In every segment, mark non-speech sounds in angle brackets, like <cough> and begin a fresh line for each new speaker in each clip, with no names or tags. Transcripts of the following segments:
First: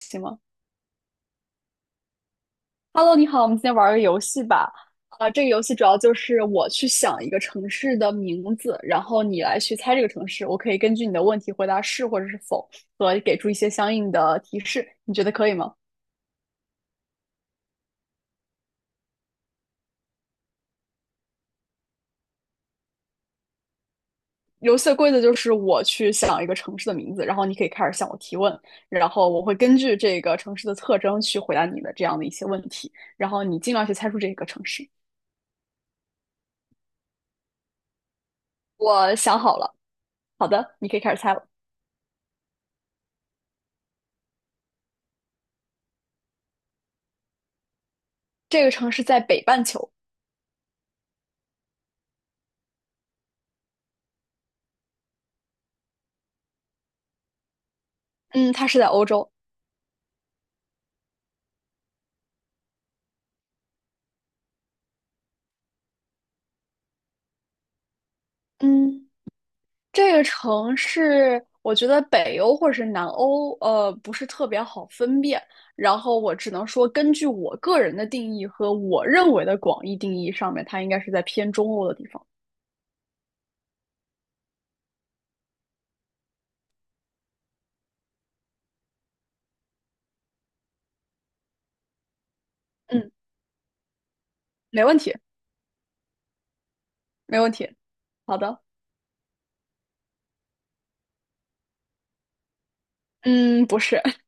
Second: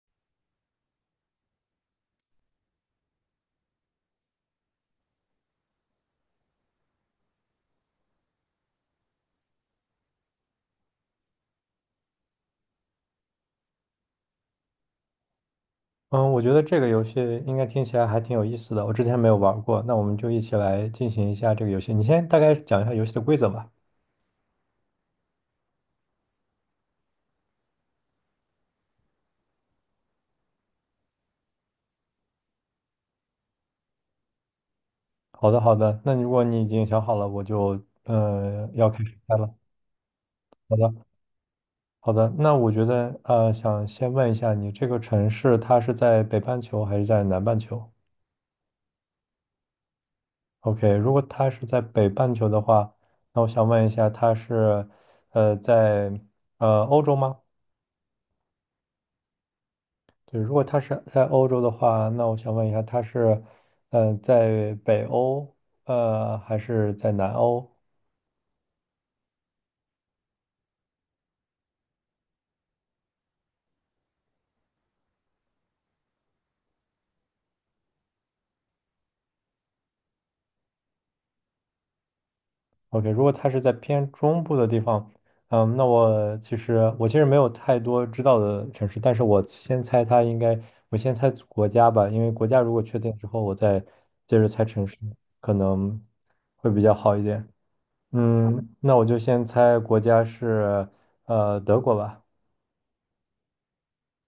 行吗？Hello，你好，我们今天玩个游戏吧。啊、这个游戏主要就是我去想一个城市的名字，然后你来去猜这个城市。我可以根据你的问题回答是或者是否，和给出一些相应的提示。你觉得可以吗？
嗯，我觉得这个游戏应该听起来还挺有意思的，我之前没有玩过，那我们就一起来进行一下这个游戏。你先大概讲一下游戏的规则吧。
游戏的规则就是我去想一个城市的名字，然后你可以开始向我提问，然后我会根据这个城市的特征去回答你的这样的一些问题，然后你尽量去猜出这个城市。
好的，好的。那如果你已经想好了，我就要开
我
始猜
想
了。
好了，好的，
好
你
的，
可以开始猜了。
好的。那我觉得想先问一下你，这个城市它是在北半球还是在南半球
这个城市在北半球，
？OK，如果它是在北半球的话，那我想问一下，它是呃在呃欧洲吗？
嗯，它是在欧洲。
对，如果他是在欧洲的话，那我想问一下，他是，嗯、在北欧，呃，还是在南欧
嗯，这个城市，我觉得北欧或者是南欧，不是特别好分辨。然后我只能说，根据我个人的定义和我认为的广义定义上面，它应该是在偏中欧的地方。
？OK，如果他是在偏中部的地方，嗯，那我其实没有太多知道的城市，但是我先猜他应该，我先猜国家吧，因为国家如果确
嗯，
定之后，我再接着猜
没
城市，
问题，
可能会比较好一
没
点。
问题。好的，
嗯，那我就先猜国家是，呃，德国吧。
嗯，不是，<laughs>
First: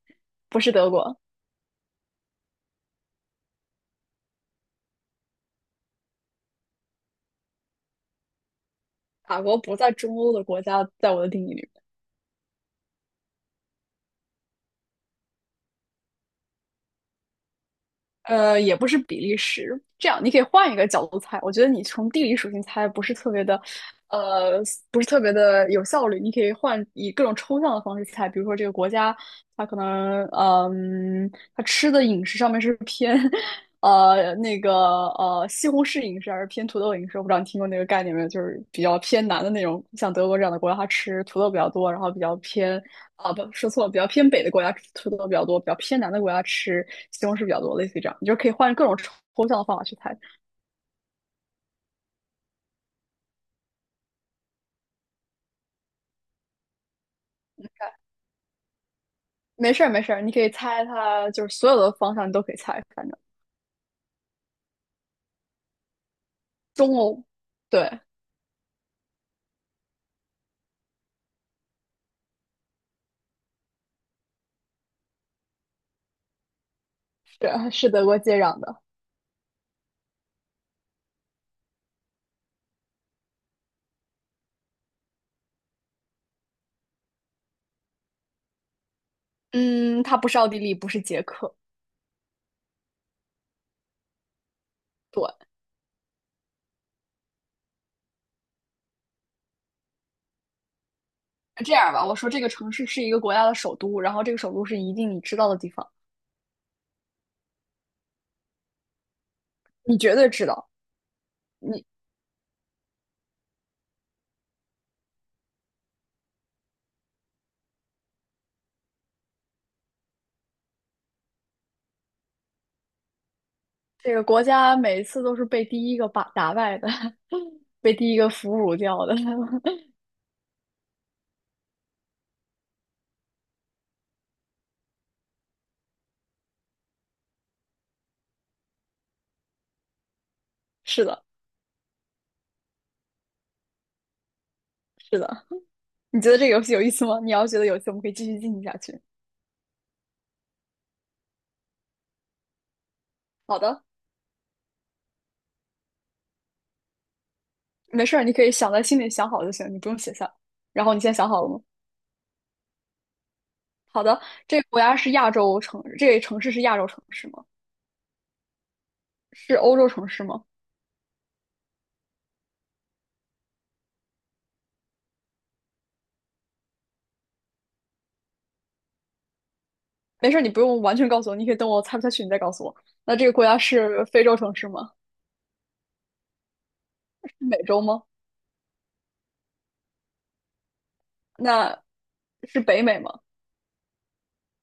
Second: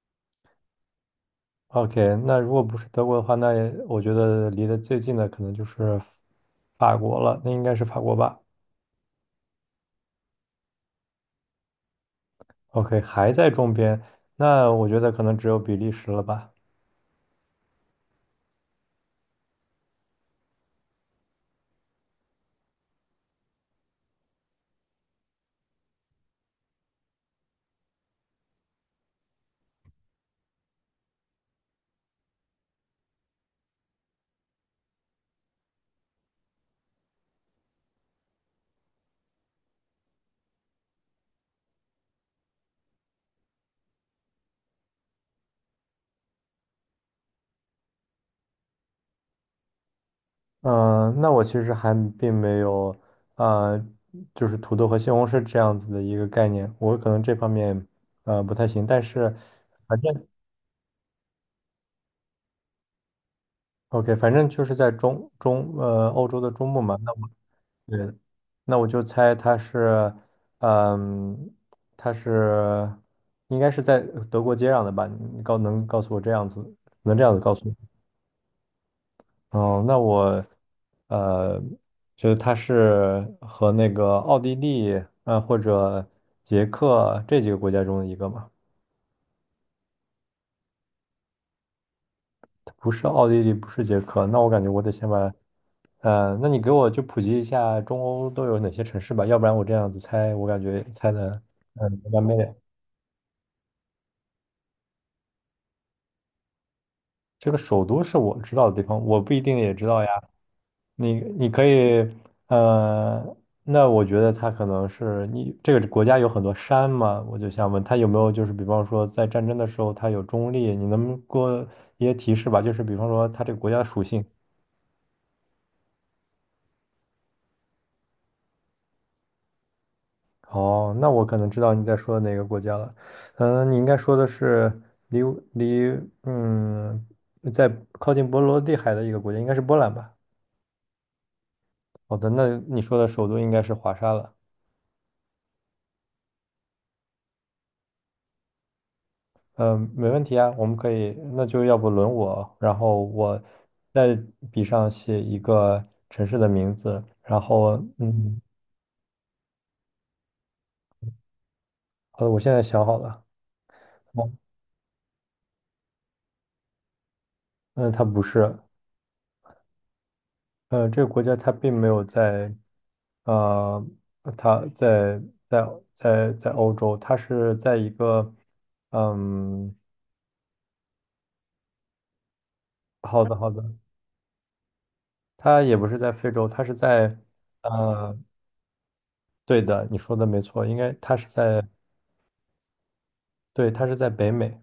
不是德国，
OK，那如果不是德国的话，那也我觉得离得最近的可能就是法国了，那应该是法国吧
法国不在中欧的国家，在我的定义里。
？OK，还在中边，那我觉得可能只有比利时了吧。
也不是比利时。这样，你可以换一个角度猜。我觉得你从地理属性猜呃，不是特别的有效率。你可以换以各种抽象的方式猜，比如说这个国家，它可能，嗯，它吃的饮食上面是偏 <laughs> 那个西红柿饮食还是偏土豆饮食，我不知道你听过那个概念没有，就是比较偏南的那种，像德国这样的国家，它吃土豆比较多，然后比较偏啊，不，说错了，比较偏北的国家吃土豆比较多，比较偏南的国家吃西红柿比较多，类似于这样，你就可以换各种抽象的方法去猜。
嗯，那我其实还并没有，呃，就是土豆和西红柿这样子的一个概念，我可能这方面不太行，但是
没事儿，
反
没事儿，
正
你可以猜它，就是所有的方向你都可以猜，反正
OK，反正就是在中中呃欧洲的中部嘛，
中
那
欧，
我
对，
对，那我就猜它是，嗯，它是应该是在德国接壤的吧？你告诉我这样子，能这样子告
是
诉
是德国接壤的，
我？哦，那我呃，就是它是和那个奥地利或者捷克这几个国家中的一个嘛。
嗯，它不是奥地利，不是捷克，
不是奥地利，不是捷克，那我感觉我得先
对，
把，呃，那你给我就普及一下中欧都有哪些城市吧，要不然我这样子猜，我感觉猜的，
这样
嗯，
吧，我
完
说
美
这个城市是一个国家的首都，然后这个首都是一定你知道的地方，
这个首都是我知道的地方，我不一定也知
你
道呀。
绝对知道。
你可
你
以，呃，那我觉得它可能是你这个国家有很多山嘛，我就想问它有没有就是比方说在战争的时候它有中立，你能不能给我一些提示吧？就是比方说它这个国家的属
这个
性。
国家每次都是被第一个把打败的，<laughs> 被第一个俘虏掉的。<laughs>
哦，那我可能知道你在说哪个国家了。嗯，你应该说的是离离嗯，在靠近波罗的海的一个国家，应该是波兰吧？
是的，
好的，那你说的首都应该是华沙了。
是的。你觉得这个游戏有意思吗？你要觉得有意思，我们可以继续进行下去。
嗯，没问题啊，我们可以，那就要不轮我，然后我
好的，
在笔上写一个城市的名字，然后
没事儿，你
嗯，
可以想在心里想好就行，你不用写下。然后你现在想好了吗？
好的，我现在想好了。
好的，
嗯，
这个国家是亚洲城，这个城市是亚洲城市吗？
嗯它不是，
是欧洲城市吗？
嗯，这个国家它并没有在呃，他在在在欧洲，他是在一个，嗯，
没事儿，你不用完全告诉我，你可以等我猜不下去，你再告诉我。那
好
这个
的
国
好
家
的，
是非洲城市吗？
他也不是在非洲，他是在，
是美洲吗？
呃，对的，你说的没错，应该他是在，
那是北美吗？
对，他是在北美，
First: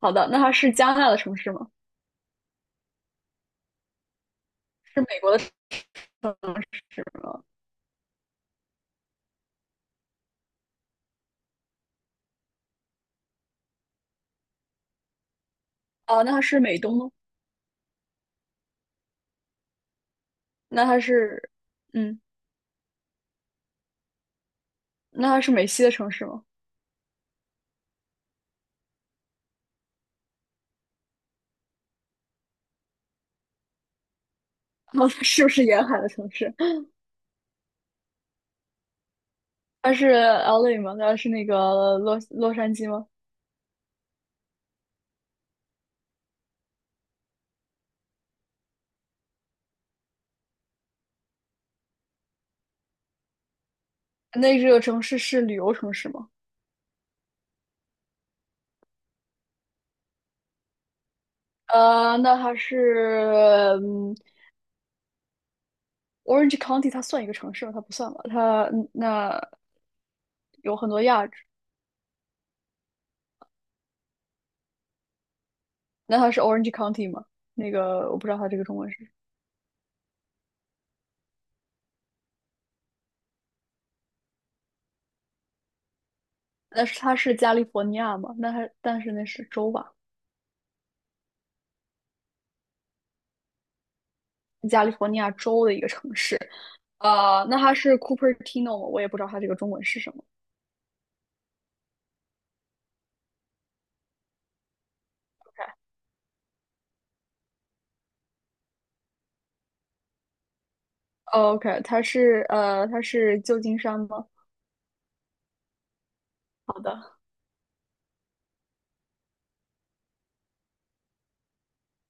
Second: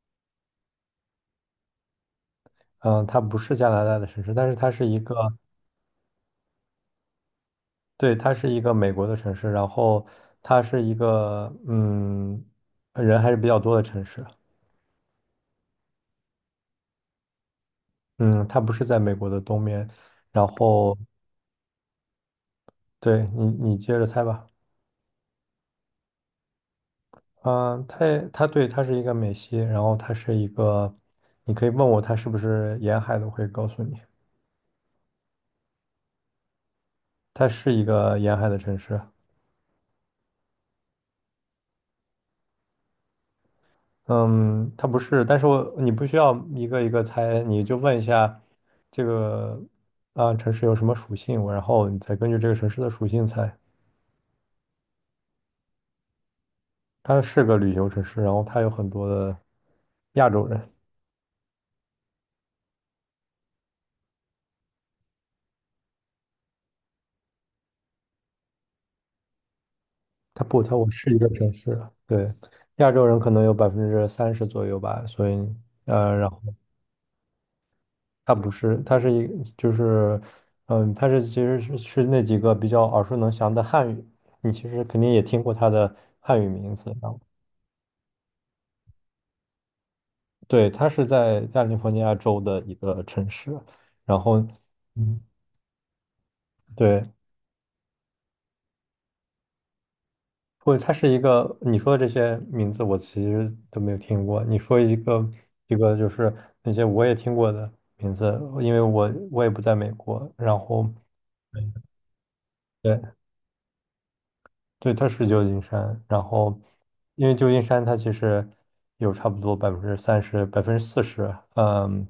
好的，那它是加拿大的城市吗？
嗯，他不是加拿大的城市，但是它是一
是
个，
美国的城市吗？
对，它是一个美国的城市，然后它是一个，嗯，人还是比较多的城市，
啊，那它是美东吗？
嗯，它不是在美国的东面，然
那
后，
它是，嗯，
对你接着猜吧。
那它是美西的城市吗？
嗯，它对，它是一个美西，然后它是一个，你可以问我它是不是沿海的，我会告诉你，
哦，它是不是沿海的城市？
它是一个沿海的城市。
它是 LA 吗？它是那个洛杉矶吗？
嗯，它不是，但是我你不需要一个猜，你就问一下这个、啊、城市有什么属性，我然后你再根据这个城市的属性猜。
那这个城市是旅游城市吗？
它是个旅游城市，然后它有很多的亚洲人。
呃，那它是，嗯，Orange County 它算一个城市吗？它不算吧？它那
它不，它
有
我
很多
是一
亚，
个城市，对，亚洲人可能有百分之三十左右吧，所以
那
然
它
后。
是 Orange County 吗？那个我不知
它
道它
不
这个中
是，
文
它是
是，
一就是，嗯，它其实是那几个比较耳熟能详的汉语，你其实肯定也听过它的汉语名
那
字啊。
是
然
它
后
是加利福尼亚吗？那它但是那是州吧？
对，它是在加利福尼亚州的一个城市，然后，
加利福尼
嗯，
亚州的一个城市，
对，
那它是 Cupertino 吗？我也不知道它这个中文是什么。
或者它是一个你说的这些名字我其实都没有听过。你说一个一个就是那些我也听过的名字，因为我也不在美国，然后。
哦 OK，它是呃，它
对。
是旧金山吗？
对，它是旧金山，然后
好的，
因为旧金山它其实有差不多百分之三十、40%，嗯，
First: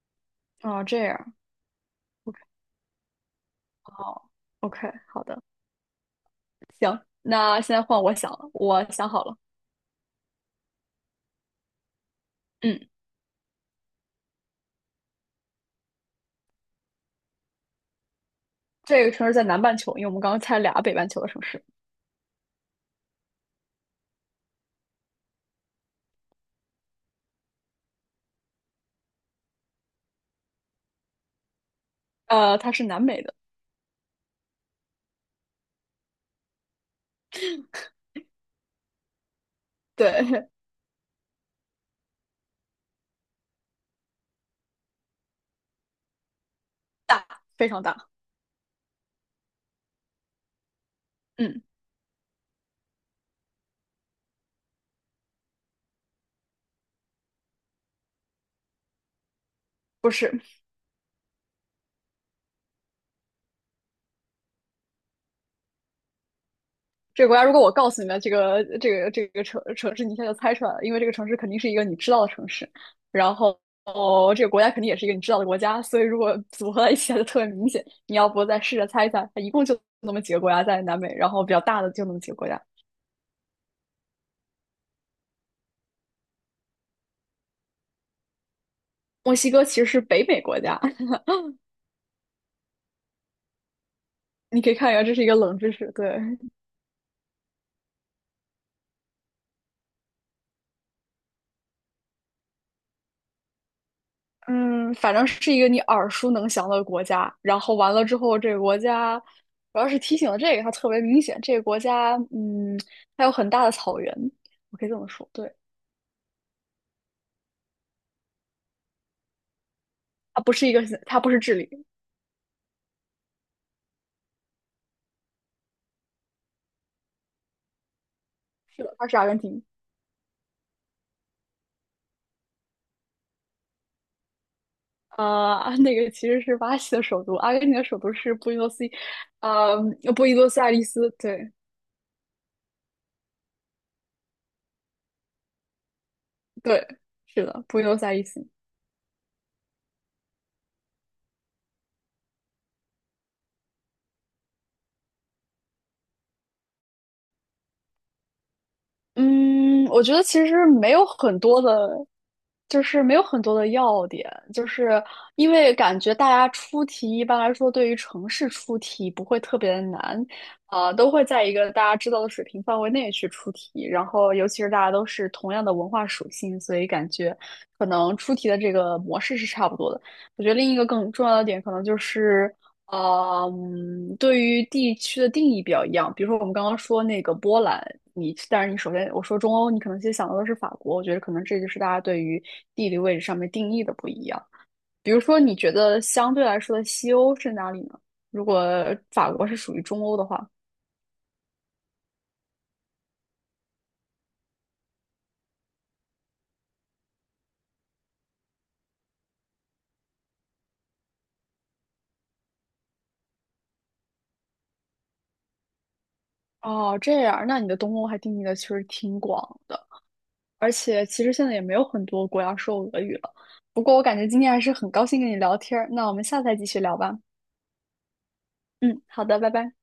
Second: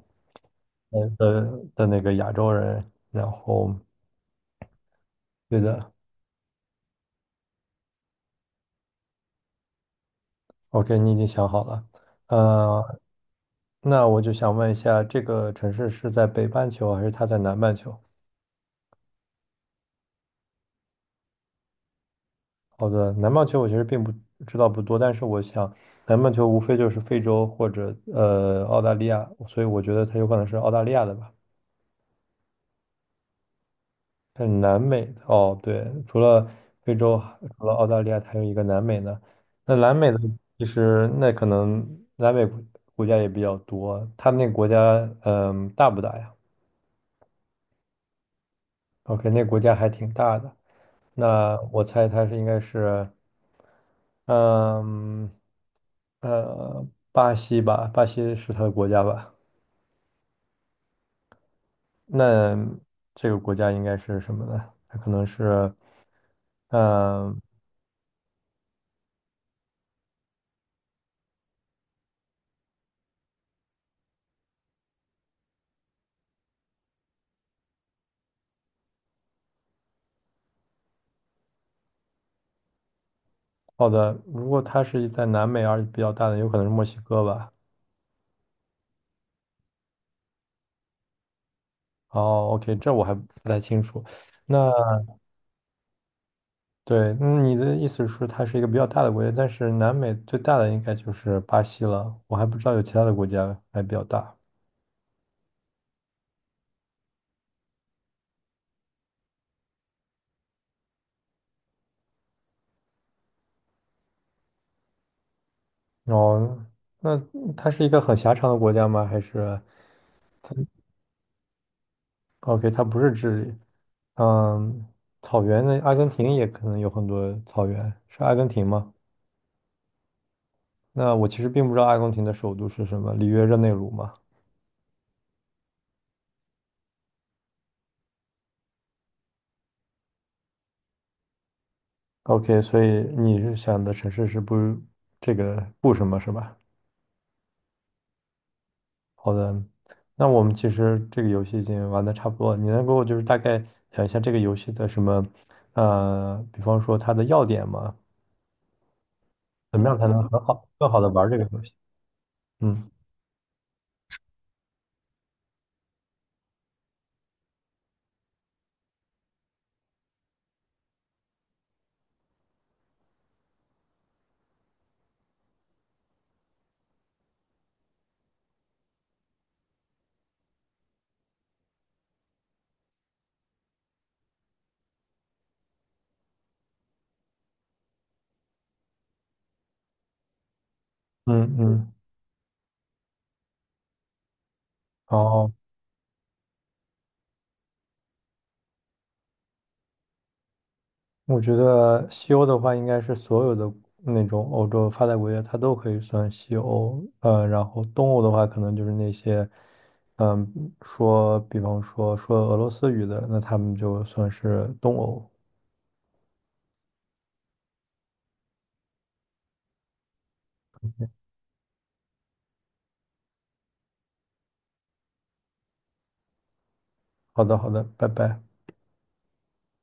哦，这
呃
样，
的的那个亚洲人，然后
哦，OK，好的，
对的
行，那现在换我想了，我想好了，
，OK，你已经想好了，
嗯，
呃，那我就想问一下，这个城市是在北半球还是它在南半球？
这个城市在南半球，因为我们刚刚猜俩北半球的城市。
好的，南半球我其实并不知道不多，但是我想南半球无非就是非洲或者澳大利亚，所以我觉得它有可能是澳大利亚的吧。
它是南美的，
但是南美哦，对，除了非洲，除了澳大利亚，还有一个南美呢。那南美呢，
对，
其实那可能南美家也比较多。他们那个国家，嗯，大不大呀
大，非常大。
？OK，那个国家还挺大的。那
嗯，
我猜它是应该是，嗯，呃，巴西吧，巴西是它的国家吧？
不是
那这个国家应该是什么呢？它可能是，
这个国
嗯、
家。如果我告诉你们这个城市，你一下就猜出来了，因为这个城市肯定是一个你知道的城市，然后哦，这个国家肯定也是一个你知道的国家，所以如果 <laughs> 组合在一起，它就特别明显。你要不再试着猜一猜，它一共就那么几个国家在南美，然后比较大的就那么几个国家。
好的，如果它是在南美而且比较大的，有可能是墨西哥吧。
墨西哥其实是北美国家，
哦，OK，这我还不太清楚。
<laughs> 你可
那
以看一下，这是一个冷知识。对，
对，嗯你的意思是它是一个比较大的国家，但是南美最大的应该就是巴西了。我还不知道有其他的国家还比较大。
嗯，反正是一个你耳熟能详的国家。然后完了之后，这个国家主要是提醒了这个，它特别明显。这个国家，它有很大的草原，我可以这么说。对，
哦，那它是一个很狭长的国家吗？还是
它不
它
是一个，它不是智利，
？OK，它不是智利。嗯，草原的阿根廷也可能有很多草原，是阿根廷
是
吗？
的，它是阿根廷。
那我其实并不知道阿根廷的首都是什么，里约热内卢吗？
<laughs> 那个其实是巴西的首都，阿根廷的首都是呃，布宜诺斯艾利斯。对
OK，所以你是想的城市是不这个不什么是吧？
对，是的，布宜诺斯艾利斯。
好的，那我们其实这个游戏已经玩的差不多了，你能给我就是大概讲一下这个游戏的什么，呃，比方说它的要点吗？怎
嗯，
么样
我
才
觉
能
得
很
其实
好更
没
好
有
的玩这
很
个
多
游戏？
的，就
嗯
是没有很多的要点，就是因为感觉大家出题一般来说对于城市出题不会特别的难，啊、都会在一个大家知道的水平范围内去出题，然后尤其是大家都是同样的文化属性，所以感觉可能出题的这个模式是差不多的。我觉得另一个更重要的点可能就是。对于地区的定义比较一样。比如说，我们刚刚说那个波兰，你但是你首先我说中欧，你可能先想到的是法国。我觉得可能
嗯
这就是大
嗯，
家对于地理位置上面定义的不一样。比如说，
好。
你觉得相对来说的西欧是哪里呢？如果法国是属于中欧的话，
我觉得西欧的话，应该是所有的那种欧洲发达国家，它都可以算西欧。呃，然后东欧的话，可能就是那些，嗯，说，比方说说俄罗斯语的，那他们就算是东欧。
哦，这样，那你的东欧还定义的其实挺广的。而且其实现在也没有很多国家说俄语了。不过我感觉今天还是很高兴跟你聊天儿，那我们下次再继续聊吧。
好的，好的，拜拜。
嗯，好的，拜拜。